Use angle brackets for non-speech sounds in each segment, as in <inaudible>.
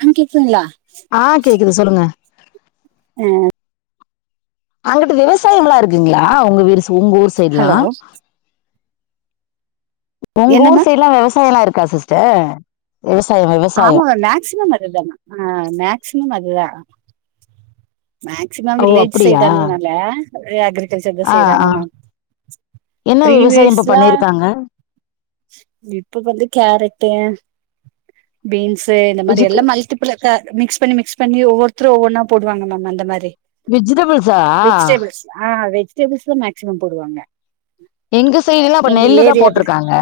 அங்க கேக்துங்களா ஆ கேக்குது சொல்லுங்க ஆ அங்ட்டு விவசாயம்லா இருக்குங்களா உங்க வீர் சு உங்க ஊர் சைட்லா ஹலோ உங்க என்ன ஊர் மேம் சைட்லா விவசாயல்லா இருக்கா சிஸ்டர் விவசாயொ விவ ஆமா வ மேக்சிமம் அதுதானா ஆ மேக்சிமம் அதுதா மேக்சிமம் ஓ வில்லேஜ் அப்படியா சைட் அன்றதுனால ஒரே அக்ரிகல்ச்சர் தா ஆ செய்றாங்க ஆ மேம் என்ன விவசாயம் இப்ப பீரிவியஸ்லா பண்ணிருக்காங்க இப்ப வந்து கேரட்டு பீன்ஸு இந்த மாரி வெஜிட எல்லா மல்டிபிள் கா மிக்ஸ் பண்ணி, மிக்ஸ் பண்ணி ஒவ்வொருத்தரு ஒவ்வொன்னா போடுவாங்க மேம் ன்னு அந்த மாரி விஜிடபிள்ஸா ஆ வெஜிடபிள்ஸ் தா மேக்சிமம் போடுவாங்க எங்க சைடுலா இப்ப எங்க நெல்லுதா ஏரியா பி போட்ருக்காங்க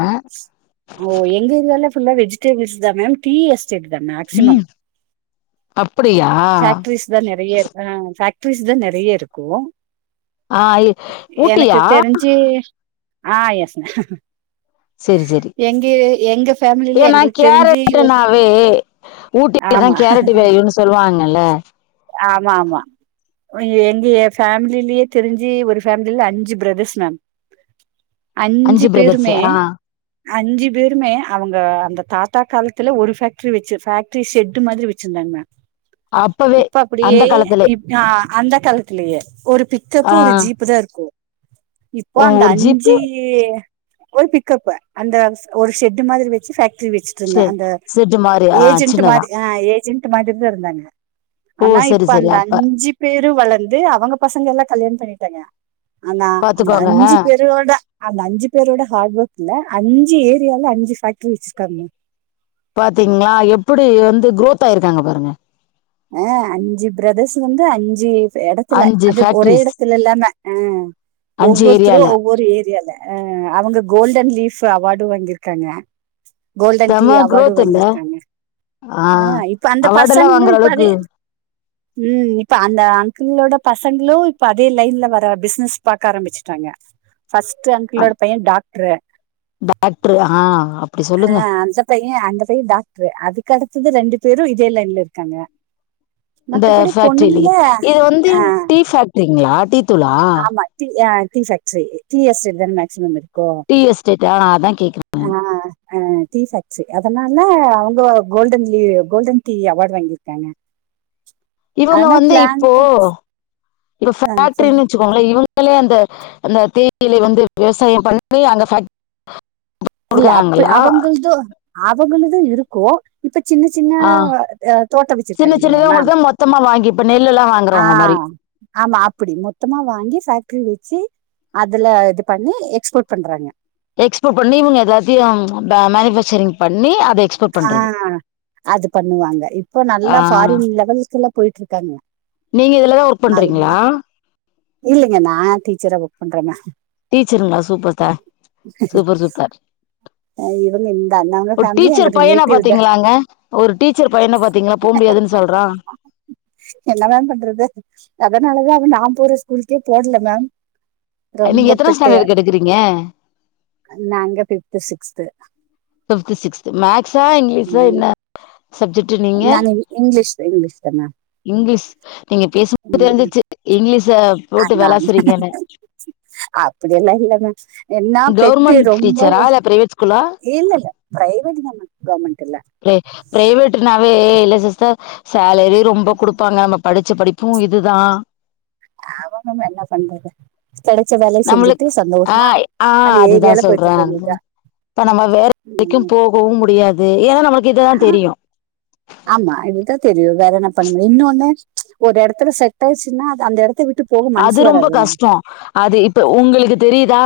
ஓ எங் ந்த ஏரியல ஃபுல்லா வெஜிடேபிள்ஸ் தா மேம் தீ எஸ் செட் தா மேக்சிமம் அப்படியா ஃபேக்ட்ரிஸ் தா நிறைய இருக்கு ஆ இ- எனக்கு ஊட்டியா தெரிஞ்சு ஆ எஸ் மேம் ஃபேமிலில ஏன்னா எங்களுக்கு தெரிஞ்சு கேரட்னாவே ஊட்டிலதா ஆமா கேரட்டு வெளயுனு சொல்லுவாங்கல்ல மா மா ஒ எஞ்சி எ ஃபேமிலேயே தெரிஞ்சு ஒரு ஃபேமில அஞ்சு பிரதர்ஸ் மேம் அஞ்சி அஞ்சு பிரதர்ஸ் பேருமே ஆ அஞ்சி பேருமே அவங்க அந்த தாத்தா காலத்துல ஒரு ஃபேக்ட்ரி வச்சி ஃபேக் த்ரீ ஷெட்டு மாதிரி வெச்சிருந்தாங்கணா அப்பவே அந்த ஏ காலத்துல ப் ஆ அந்த காலத்துலயே ஒரு பிக்கப்பு ஆ ஒரு ஜீப்பு தா இருக்கு இப்போ ஒ- அந்த ஒரு ஜீப்பு அஞ்சி ய் ஒரு பிக்கப்பு அந்த ஒரு ஷெட்டு மாதிரி வெச்சு ஃபேக்டரி வெச்சு இருந்த செரி அந்த செட்டு மாரி ஆ ஏஜென்ட் சின்னதா மாதி ஆ ஏஜென்ட் மாதிரி தா இருந்தாங்க ஓ ஆனா சரி இப்ப சரி அந்த அப்ப அஞ்சு பேரு வளர்ந்து அவங்க பசங்கல்லா கல்யாண பண்ணிட்டாங்க ஆனா அந்த பாத்துக்கோங்க ஆ அஞ்சு பேரோட அந்த அஞ்சு பேரோட ஹார்ட் ஒர்க்ல அஞ்சு ஏரியால அஞ்சு ஃபேக்டரி வச்சிருக்காங்க பாத்தீங்களா எப்டி வந்து குரோத் ஆயிருக்காங்க பாருங்க அ அஞ்சு பிரதர்ஸ் வந்து அஞ்சு இடத்துல அஞ்சு அது ஒரே ஃபேக்ட்ரிஸ் இடத்துலல்லாம ஆ அஞ்சு ஒவ்வருத்தரு ஏரியால ஒவ்வரு ஏரியால அ அவங்க கோல்டன் லீஃப் அவார்டு வாங்கியிருக்காங்க கோல்டன் தி செம அவார்டு குரோத் இல்ல வாங்கிருக்காங்க ஆ அ இப்ப அந்த அவார்டெல்லா பசங்களு வாங்குற இப்ப அதே அளவுக்கு ம் இப்ப அந்த அங்குள்ளோட பசங்களு இப்ப அதே லைன்ல வர பிஸ்னஸ் பாக்க ஆரம்பிச்சுட்டாங்க ஃபர்ஸ்ட் அங்கிளோட பைய டாக்டரு டாக்டரு ஆ அப்டி ஆ சொல்லுங்க அந்த பைய அந்த பைய டாக்ட்ரு அதுக்கு அடுத்தது ரெண்டு பேரு இதே லைன்ல இருக்காங்க இந்த மத்தபடி ஃபக்ட்ரிலி பொண்ணுங்கள இது வந்து ஆ டீ பேஃக்டரிங்களா டீ துளா ஆமா டீ அ டீ பேஃக்டரி டீ எஸ்டேட் தான மேக்சிமம் இருக்கு டீ எஸ்டேட்டா அதா கேக்குற ஆ அ டீ ஃபேக்டரி அதனால அவங்க கோல்டன் லீ கோல்டன் டீ அவார்டு வாங்கியிருக்காங்க இவங்க ஆனா வந்து பிளான் இப்போ பண் இப்ப ஆ ஃபேக்டரின்னு சொல்லுங்க வெச் வெச்சிகோங்களே இவங்களே அந்த அந்த தேயிலை வந்து விவசாய பண்ணி அங்க ஃபேக்ட் இல்ல அப்டி அவங்கள்து அவங்களுது இருக்கும் இப்ப சின்ன சின்ன ஆ அ தோட்டோ சின்ன வச்சிருக்காங்கலியா சின்னதா மேம் உங்களுக்கு மொத்தமா வாங்கி இப்ப நெல்லெல்லா ஆ வாங்குறவங்க மாரி ஆமா அப்டி மொத்தமா வாங்கி ஃபேக்ட்ரி வச்சி அதுல இது பண்ணி எக்ஸ்போர்ட் பண்றாங்க எக்ஸ்போர்ட் பண்ணி இவங்க எதாச்சு அம் மனு ஃபேக்ச்சக்ரிங் பண்ணி அத எக்ஸ் ஆ அது பண்ணுவாங்க இப்ப ஆ நல்லா ஃபாரின் லவல்க்குல எல்லா போயிட்ருக்காங்க நீங்க இதுலதா ஒர்க் பண்றீங்களா இல்லங்க நா டீச்சரா ஒர்க் பண்றங்க டீச்சருங்களா சூப்பர் தா சூப்பர் சூப்பர் அ இவங்க இந்த அண்ணாங்க ஒரு ஃபேமிலி எங்க டீச்சர் பையன ரிலேட்டிவ் தா பாத்தீங்களாங்க ஒரு டீச்சர் பையன பாத்தீங்களா போ முடியாதுன்னு சொல்றா என்ன தா பண்றது அதனாலதா அவ நா போற ஸ்கூலுக்கே போடுல்ல மேம் நீங்க ரொம்ப எத்தன பெட்டு ஸ்டாண்டர்ட்க்கு எடுக்குறீங்க நாங்க ஃபிஃப்த் சிக்ஸ்து ஃபிஃப்த் சிக்ஸ்து மேக்ஸா இங்கிலீஷஸா ம் என்னா சப்ஜெக்ட் ட் நீங்க நாங்க இங் இங்கிலீஷ் இங்கிலீஷ் தா மேம் இங்கிலீஷ் நீங்க பேசும் போதுல இருந்தே ம் தெரிஞ்சிச்சு இங்கிலீஷ போட்டு விளாசுறீங்கன்னு அப்டிய எல்லா இல்ல மே என்னா பெட்டு கவர்மெண்ட் ரொம்ப டீச்சரா ஒர்ஸ்ட் இல்ல பிரைவேட் ஸ்கூலா இல்ல இல்ல பிரைவேட் தா மேம் கவர்மண்ட் இல்ல பிரே பிரைவேட் நாவே இல்ல சிஸ்டர் சேலரி ரொம்ப குடுப்பாங்க நம்ம படிச்ச படிப்பு இதுதா ஆமா மேம் என்ன பண்றது கெடச்ச வேல செஞ்சுட்டு நம்மளுக் ஆ சந்தோஷமா ஆ அந்த அதுதா ஏரியால போயிட்டு சொல்றே இருக்க வேண்டியதா இப்ப நம்ம வேற க்கு போகவு முடியாது ஏன்னா நமக்கு இதுதா ஆ தெரியு ஆமா இதுதா தெரியு வேற என்ன பண்ண முடியு இன்னொன்னு ஒரு எடத்துல செட் ஆயிச்சுன்னா அது அந்த எடத்த விட்டுப் அது ரொம்ப கஷ்டோ அது இப்ப உங்களுக்கு தெரிதா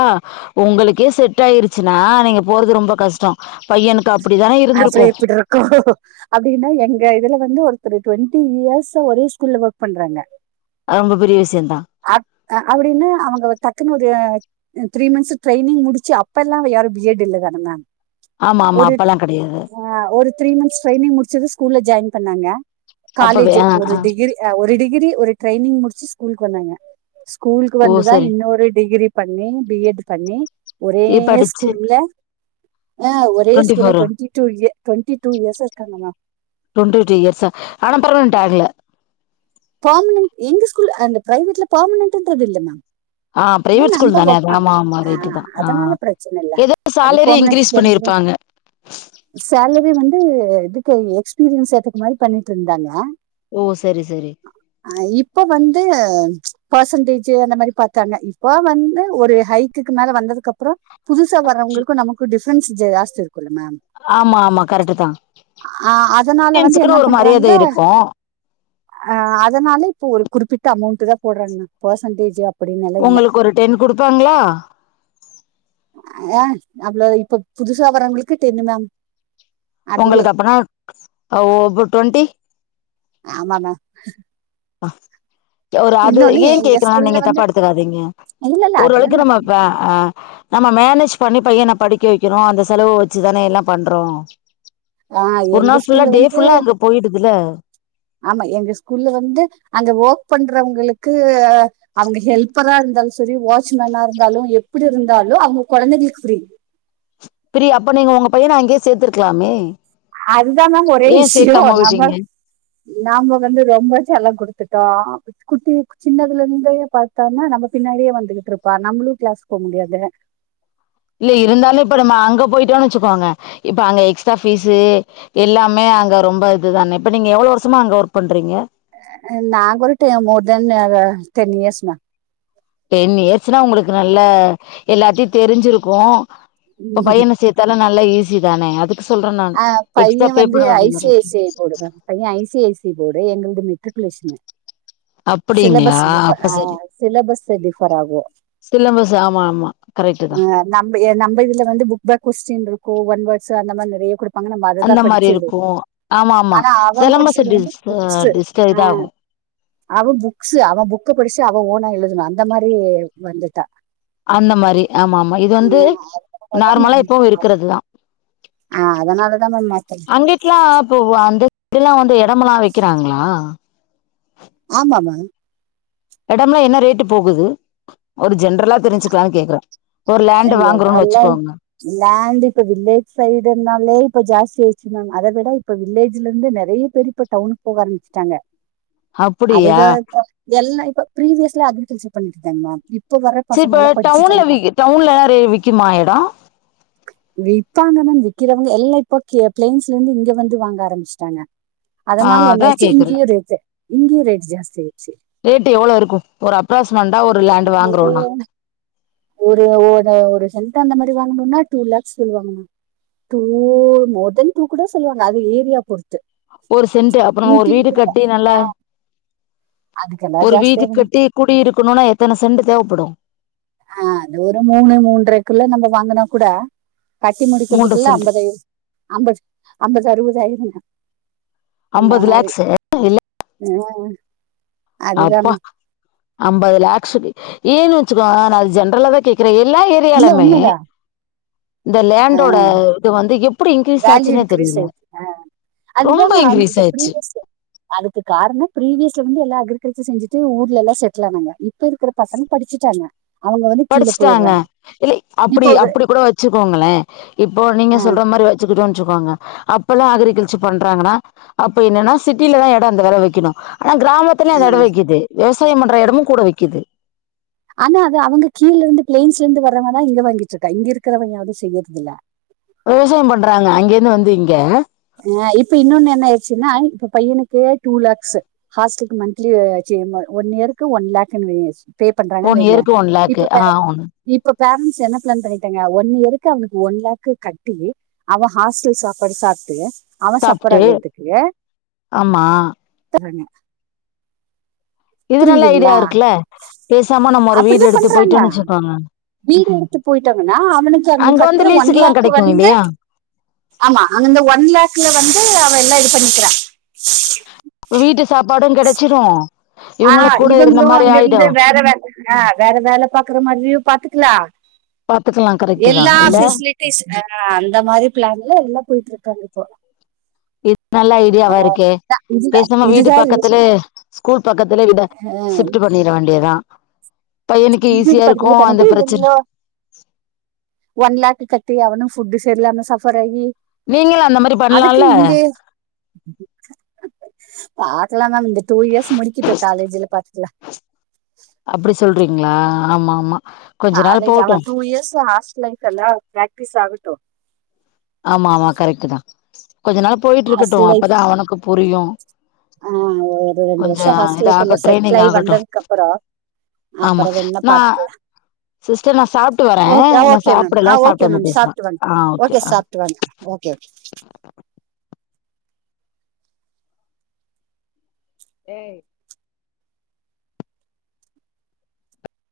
உங்களுக்கே செட் ஆயிருச்சுன்னா நீங்க போறது ரொம்ப கஷ்டோ பையனுக் இப்ப அப்டித்தா இ அப்டிய இப்டிருக்கோ அப்டின்னா எங்க இதுல வந்து ஒருத்தரு டுவெண்ட்டி இயர்ஸ் ஒரே ஸ்கூல்ல ஒர்க் பண்றாங்க அவங்க பெரிய விஷயோதா அக் அப்டின்னு அவங்க டக்குன்னு ஒரு ம் த்ரீ மந்த்ஸ் ட்ரைனிங் முடிச்சு அப்ப எல்லா யாரு பி எட் இல்ல தானே மேம் ஆமா ஆமா அப்பெல்லா கெடையாது ஆ ஒரு த்ரீ மந்த்ஸ் ட்ரைனிங் முடிச்சது ஸ்கூல்ல ஜாயின் பண்ணாங்க அப்பவே காலேஜ் ஆ ஒரு ஆ டிகிரி அ ஒரு டிகிரி ஒரு ட்ரைனிங் முடிச்சு ஸ்கூலுக்கு வந்தாங்க ஸ்கூலுக்கு ஓ வந்துதா சரி இன்னொரு டிகிரி பண்ணி பி எட் பண்ணி ஒரே படிச்சு ஸ்கூல்ல ஆ ஒரே டுவெண்டி ஸ்கூல்ல ஃபோர் டொண்டி டூ இய டெண்டி டூ இயர்ஸா இருக்காங்கங்க டுவெண்டி டூ இயர்ஸா ஆனா பெர்மனன்ட் ஆகல பர்மனன்ட் எங்க ஸ்கூல் அந்த பிரைவேட்ல பர்மனன்டுன்றது இல்ல மேம் ஆ இது பிரைவேட் ஸ்கூல் நம்ம தான அது ஒர்க் பண்ண ஆமா ஆமா ரைட்டுதா ஆ அதனால பிரச்சன இல்ல எதோ அது சாலரி இன்கிரீஸ் பெர்மனன்ட் பண்ணிருப் பாங்க சேலரி வந்து இதுக்கு எக்ஸ்பீரியன்ஸ் ஏத்துக்கு மாரி பண்ணிட்டு இருந்தாங்க ஓ சரி சரி அ இப்ப வந்து பர்சன்டேஜ் அந்த மாரி பாத்தாங்க இப்ப வந்து ஒரு ஹை குக்கு மேல வந்ததுக்கு அப்புறோ புதுசா வர்றவங்களுக்கு நமக்கு டிஃப்ரன்ஸ் ஜாஸ்தி இருக்குல்ல மேம் ஆமா ஆமா கரெக்ட் தா ஆ அதனால வந்து என்ன ஸ்டூடெண்ட்ஸ்க்குன்னு ஒரு மரியாத பண்றாங்க இருக்கு ஆ அதனால இப்போ ஒரு குறிப்பிட்ட அமௌண்ட்டு தா போடுறேண்ணு பர்சன்டேஜு உங்களுக்கு ஒரு டென் குடுப்பாங்ளா ஏ அவ்ளோ இப்ப புதுசா வரவங்களுக்கு டென்னு மேம் அப்டியே உங்களுக்கு அப்பன்னா ஒ அப்ப டுவென்டி ஆமா மா ஆஹ கு ஒரு அது ஏ எங்க கேக்குறே ஸ்கூல்ல நீங்க வந்து தப்பா எடுத்துக்காதீங்க இல்ல இல்ல அதெல்லா ஓரளக்கு நம்ம நடக்குது ஆ ஆ நம்ம மேனேஜ் பண்ணி பையன படிக்க வைக்குரு அந்த செலவு வெச்சுதானே எல்லா பண்றோ ஆ ஒரு எங்க நாள் ஃபுல்லா ஸ்கூல்ல டே வந்து ஃபுல்லா அங்க போயிடுதுல்ல ஆமா எங்க ஸ்கூல்ல வந்து அங்க ஒர்க் பண்றவங்களுக்கு அவங்க ஹெல்பரா இருந்தாலு சரி வாட்ச்மேனா இருந்தாலு எப்டி இருந்தாலு அவங்க கெழந்தைக்கு ஃப்ரீ பிரி அப்ப நீங்க உங்க பையன அங்கயே சேத்துருக்கலாமே அதுதா மேம் ஒரே விஷ்யோ நம்ம விட்டீங்க நாங்க வந்து ரொம்ப செல்ல குடுத்துட்டோ குட்டி சின்னதுல இருந்தே பாத்தானா நம்ம பின்னாடியே வந்துகிட்ருப்பா நம்பளு கிளாஸ் போ முடியாது இல்ல இருந்தாலு இப்ப நம்ம அங்க போயிட்டோன்னு வெச்சுக்கோங்க இப்ப அங்க எக்ஸ்ட்ரா ஃபீஸு எல்லாமே அங்க ரொம்ப இதுதானே இப்ப நீங்க எவ்ளோ வருஷமா அங்க ஒர்க் பண்றீங்க நாங்க ஒரு டே மோ தென் அத டென் இயர்ஸ் ம டென் இயர்ஸ்னா உங்களுக்கு நல்ல எல்லாத்தையு தெரிஞ்சிருக்கு இப்ப பையன சேத் தாலு நல்லா ஈஸி தானே அதுக்கு சொல்றே நானு எக்ஸ்ட்ரா பே பண்ண வேண்டியது வரு பையெ ஐசி ஐசி போர்டு எங்கள்து மெட்ரிகுலேஷனு அப்படிங்களா சிலபஸ் டிஃப அப்ப ஆ சிலபஸ்ஸு டிஃப்ஃபர் ஆகு சிலபஸு ஆமாமா கரெக்ட்டு அ நம்ப எ நம்ப இதுல வந்து புக் பேக் கொஸ்டின்ருக்கு ஒன் வேட்ஸ்சு அந்த மாரி நெறைய குடுப்பாங்க நம்ப அது தா அந்த மாரி படிச்சி எழுதுனோ இருக்கும் ஆமா ஆமா ஆனா அவ சிலம்பஸ் படிச்சது வந்து டிஸ் புக்ஸு டிஸ்ட ஆ இதாகும் அவ புக்ஸு அவ புக்க படிச்சு அவ ஓனா எழுதனு அந்த மாரி வந்துட்டா அந்த மாரி ஆமாமா இது ஆ வந்து அதனாலதா நார்மலா மேம் இப்பவு இருக்கறது தா ஆ அதனால தா மேம் மாத்தறே க்லா போவோ அந்த <inaudible> ல்ல வந்து எடமெல்லா விக்குறாங்ளா ஆமா மேம் எடம்ல்லா என்ன ரேட்டு போகுது ஒரு ஜென்ரலா தெரிஞ்சுக்லான் கேக்கறே ஒரு லேண்டு் வாங்கறோன் எல்லா வெச்சுக்கோங்க லேண்ட் இப்ப வில்லேஜ் சைடுன்னாலே இப்ப ஜாஸ்தி ஆய்ர்ச்சு மேம் அத விட இப்ப வில்லேஜ்லர்ந்து நெறைய பேரு இப்ப டவுனுக் போக ஆரம்பிச்ட்டாங்க அப்டியா அதுதா இப்ப எல்லா இப்ப பிரீவியஸ்ல அக்ரிகல்ச்சர் பண்ணீட்ருந்தாங் மேம் இப்ப வர சரி இப்ப பசங்கல்லா படிச்சிட்டாங்க வி டவுன்ல ரே விக்குமா எடோ விப்பாங்கன் என்ன விக்கிறவ்ங்க எல்லா இப்போ கே ப்ளைன்ஸ்லர்ந்து இங்க வந்து வாங்க ஆரம்பிஸ்ட்டாங்க ஆ அதனால அதா என்னாய்ர்ச்சு கேக்குறே இங்கயு ரேட்டு இங்கயு ரேட் ஜாஸ்தி ஆய் ரேட்டு் எவ்ளோ இருக்கு ஒரு அப்ரக்ஸ்மெண்டா ஒரு லேண்டு் வாங்கறோன்னா ஒரு ஒரு ஒரு சென்ட் அந்த மாரி வாங்ணுன்னா டூ லேக்ஸ் சொல்வாங்க மேம் டூ மோர்தென் டூ கூட சொல்லுவாங்க அது ஏரியா பொறுத்து ஒரு சென்ட்டு அப்ப நா ஒரு வீடு இன்டீரியர் கட்டி நல்லா அதுக்கெல்லாம் ஒரு ஜாஸ்தி வீடு ஆகும் கட்டி குடியிருக்கணுனா எத்தன செண்டு தேவப்படு ஆ அது ஒரு மூணு மூன்ரைக்குள்ள நம்ம வாங்குனா கூட கட்டி மூன்ற முடிக்கற்துக்குள்ள சென்ட்டு அந்த ரே அம்பது அம்பது அறுவது ஆய்ருங்க அந்தா அம்பது மாரி லேக்ஸு இல்ல ம் அதுதான் அப்பா அம்பது லேக்ஸுடி ஏன்னு வெச்சுக்கோ நா அது ஜென்ரலா தா கேக் க்கிற எல்லா இல்ல ஏரியாலுமே உண்மைதான் இந்த லேண்டோட இது வந்து எப் வேல்யூ இன்க்ரீஸ் ஆய்ர்ச்சு மேம் அதுதா ரொம்ப மேம் இன்க்ரீஸ் இப்ப ஆயிடுச்சு ப்ரீவியஸு அதுக்கு காரணோ ப்ரீவியஸ்ல வந்து எல்லா அக்ரிகல்ச்சர் செஞ்சிட்டு ஊர்ல எல்லா செட்டில் ஆனாங்க இப் ப இருக்கிற பசங்க படிச்சிட்டாங்க படிஸ்ட்டாங்க இல்ல அப்பிடி இப்போ ஒரு அப்பிடி கூட வச்சுக்கோங்களே இப்போ நீங்க ஆஹ் சொல்ற மாரி வச்சிக்கிட்டோன் வச்சிக்கோங்க அப்பல்லா அகிரிகல்ச்சர் பண்றாங்கனா அப்ப என்னன்னா சிட்டில தா எடோ அந்த வெல விக்கணு ஆனா கிராமத் துல அந்த எடோ ஆஹ் விக்கிது விவசாய பண்ற எடமு கூட விக்கிது ஆனா அது அவுங்க கீழர்ந்து ப்ளையன்ஸ்லர்ந்து வரவங்கதா இங்க வாங்கிட்ருக்கா இங்க இருக்கறவ யாரு செய்யற்தில்ல விவசாயோ பண்றாங்க அங்கேர்ந்து வந்து இங்க ஆ இப்ப இன்னோன்னு என்னாய்ருச்சுன்னா இப்ப பையனுக்கே டூ லேக்ஸ்சு ஹாஸ்டல்க்கு மன்த்லி சீ ம ஒன் இயர்க்கு ஒன் லேக் இந்த மார் பே பண்றாங்கன் ஒன் வெய்ங்க இயருக்கு ஒன் லேக் இப்ப ஆ பேர ஒன் இப்ப பேரண்ட்ஸ் என்ன பிளான் பண்ணீட்டாங்க ஒன் இயருக்கு அவனுக்கு ஒன் லேக்கு கட்டி அவ ஹாஸ்டல் சாப்பாடு சாப்ட்டு அவ சப்பர் சாப்ட்டு ஆகற்த்துக்கு ஆமா <unintelligible> இது நல்ல ஐடியா புரிதுங்ளா இருக்குல்ல பேசாம நம்ம ஒரு அப்பிடிதா வீடு எடுத்து பண்றாங்க போயிட்டோன்னு வச்சுக்கோங்க வீடு எடுத்து போய்ட்டாங்கன்னா அவனுக்கு அங்க கட்ற வந்து ஒன் லீஸுக்கெல்லாம் லேக்கு கெடைக்கு வந்து இல்லையா ஆமா அங்க அந்த ஒன் லக்ல வந்து அவ எல்லா இது பண்ணிக்கிறா வீட்டு சாப்பாடு கெடச்சிரு அ இவங்களு கூட இருந்த இவங்களு மாரி அங்க ஆயிடு இருந்து வேற வேல அ வேற வேல பாக்குற மாரியு பாத்துக்கலா பாத்துக்கலா கரெக்டு தா இல்ல அ அந்த மாரி ப்ளன்ல உள்ள போய்ட்டு இருக்காங்க இப்போ இது நல்ல ஐடியாவா ஆஹ் இருக்கே இதுதான் இதுதான் பேசாம வீடு இதுதான் பக்கத்துலே ஸ்கூல் பக்கத்துலே வீட ஆஹ் ஷிப்ட்டு பண்ணிர வேண்டியதா பையனுக்கு வீடு ஈஸியா இருக்கு பக்கத்துல அந்த பண்ணிட்டு பிரச்சன இவங்களும் ஒன் லக் கட்டி அவனு ஃபுட் சரியில்லாம சஃபர் ஆகி நீங்களு அந்த மாரி அதுக்கு பண்லால்ல இங்கே பாக்கலா மம் இந்த டூ இயர்ஸ் முடிக்கிட்டு காலேஜ்ல பாத்துக்கலா அப்டி சொல்றீங்ளா ஆமா ஆமா கொஞ்ச நாள் காலேஜ் போட்டு அவ டூ இயர்ஸ் ஆஸ்ட்டல் லைஃப் எல்லா பிரக்டிஸ் ஆகட்டு ஆமாமா கரெக்ட்டு தா கொஞ்ச நாள் போய்ட்டு இருக்கட்டு ஹாஸ்டல் லைஃப் அப்பதா அவனுக்கு புரியு ஆ ஒரு ரெண்டு கொஞ்ச வருஷோ ஹாஸ்டல் இது லைப் எல்லா ஆகட்டு ட்ரைனிங் செட்லாயி ஆகட்டு வந்ததுக்கு அப்பரோ ஆமா அப்பரோ வெண்ணா நா பாத்துக்கலா சிஸ்டர் நா சாப்ட்டு வரே ஓ நா ஓகே மம் சாப்டல ஆ ஓகே சாப்ட்டு வந்து மம் பேசலா சாப்டு வாங்க ஆ ஓகே ஆ சாப்டு வாங்க ஓகே ஏய்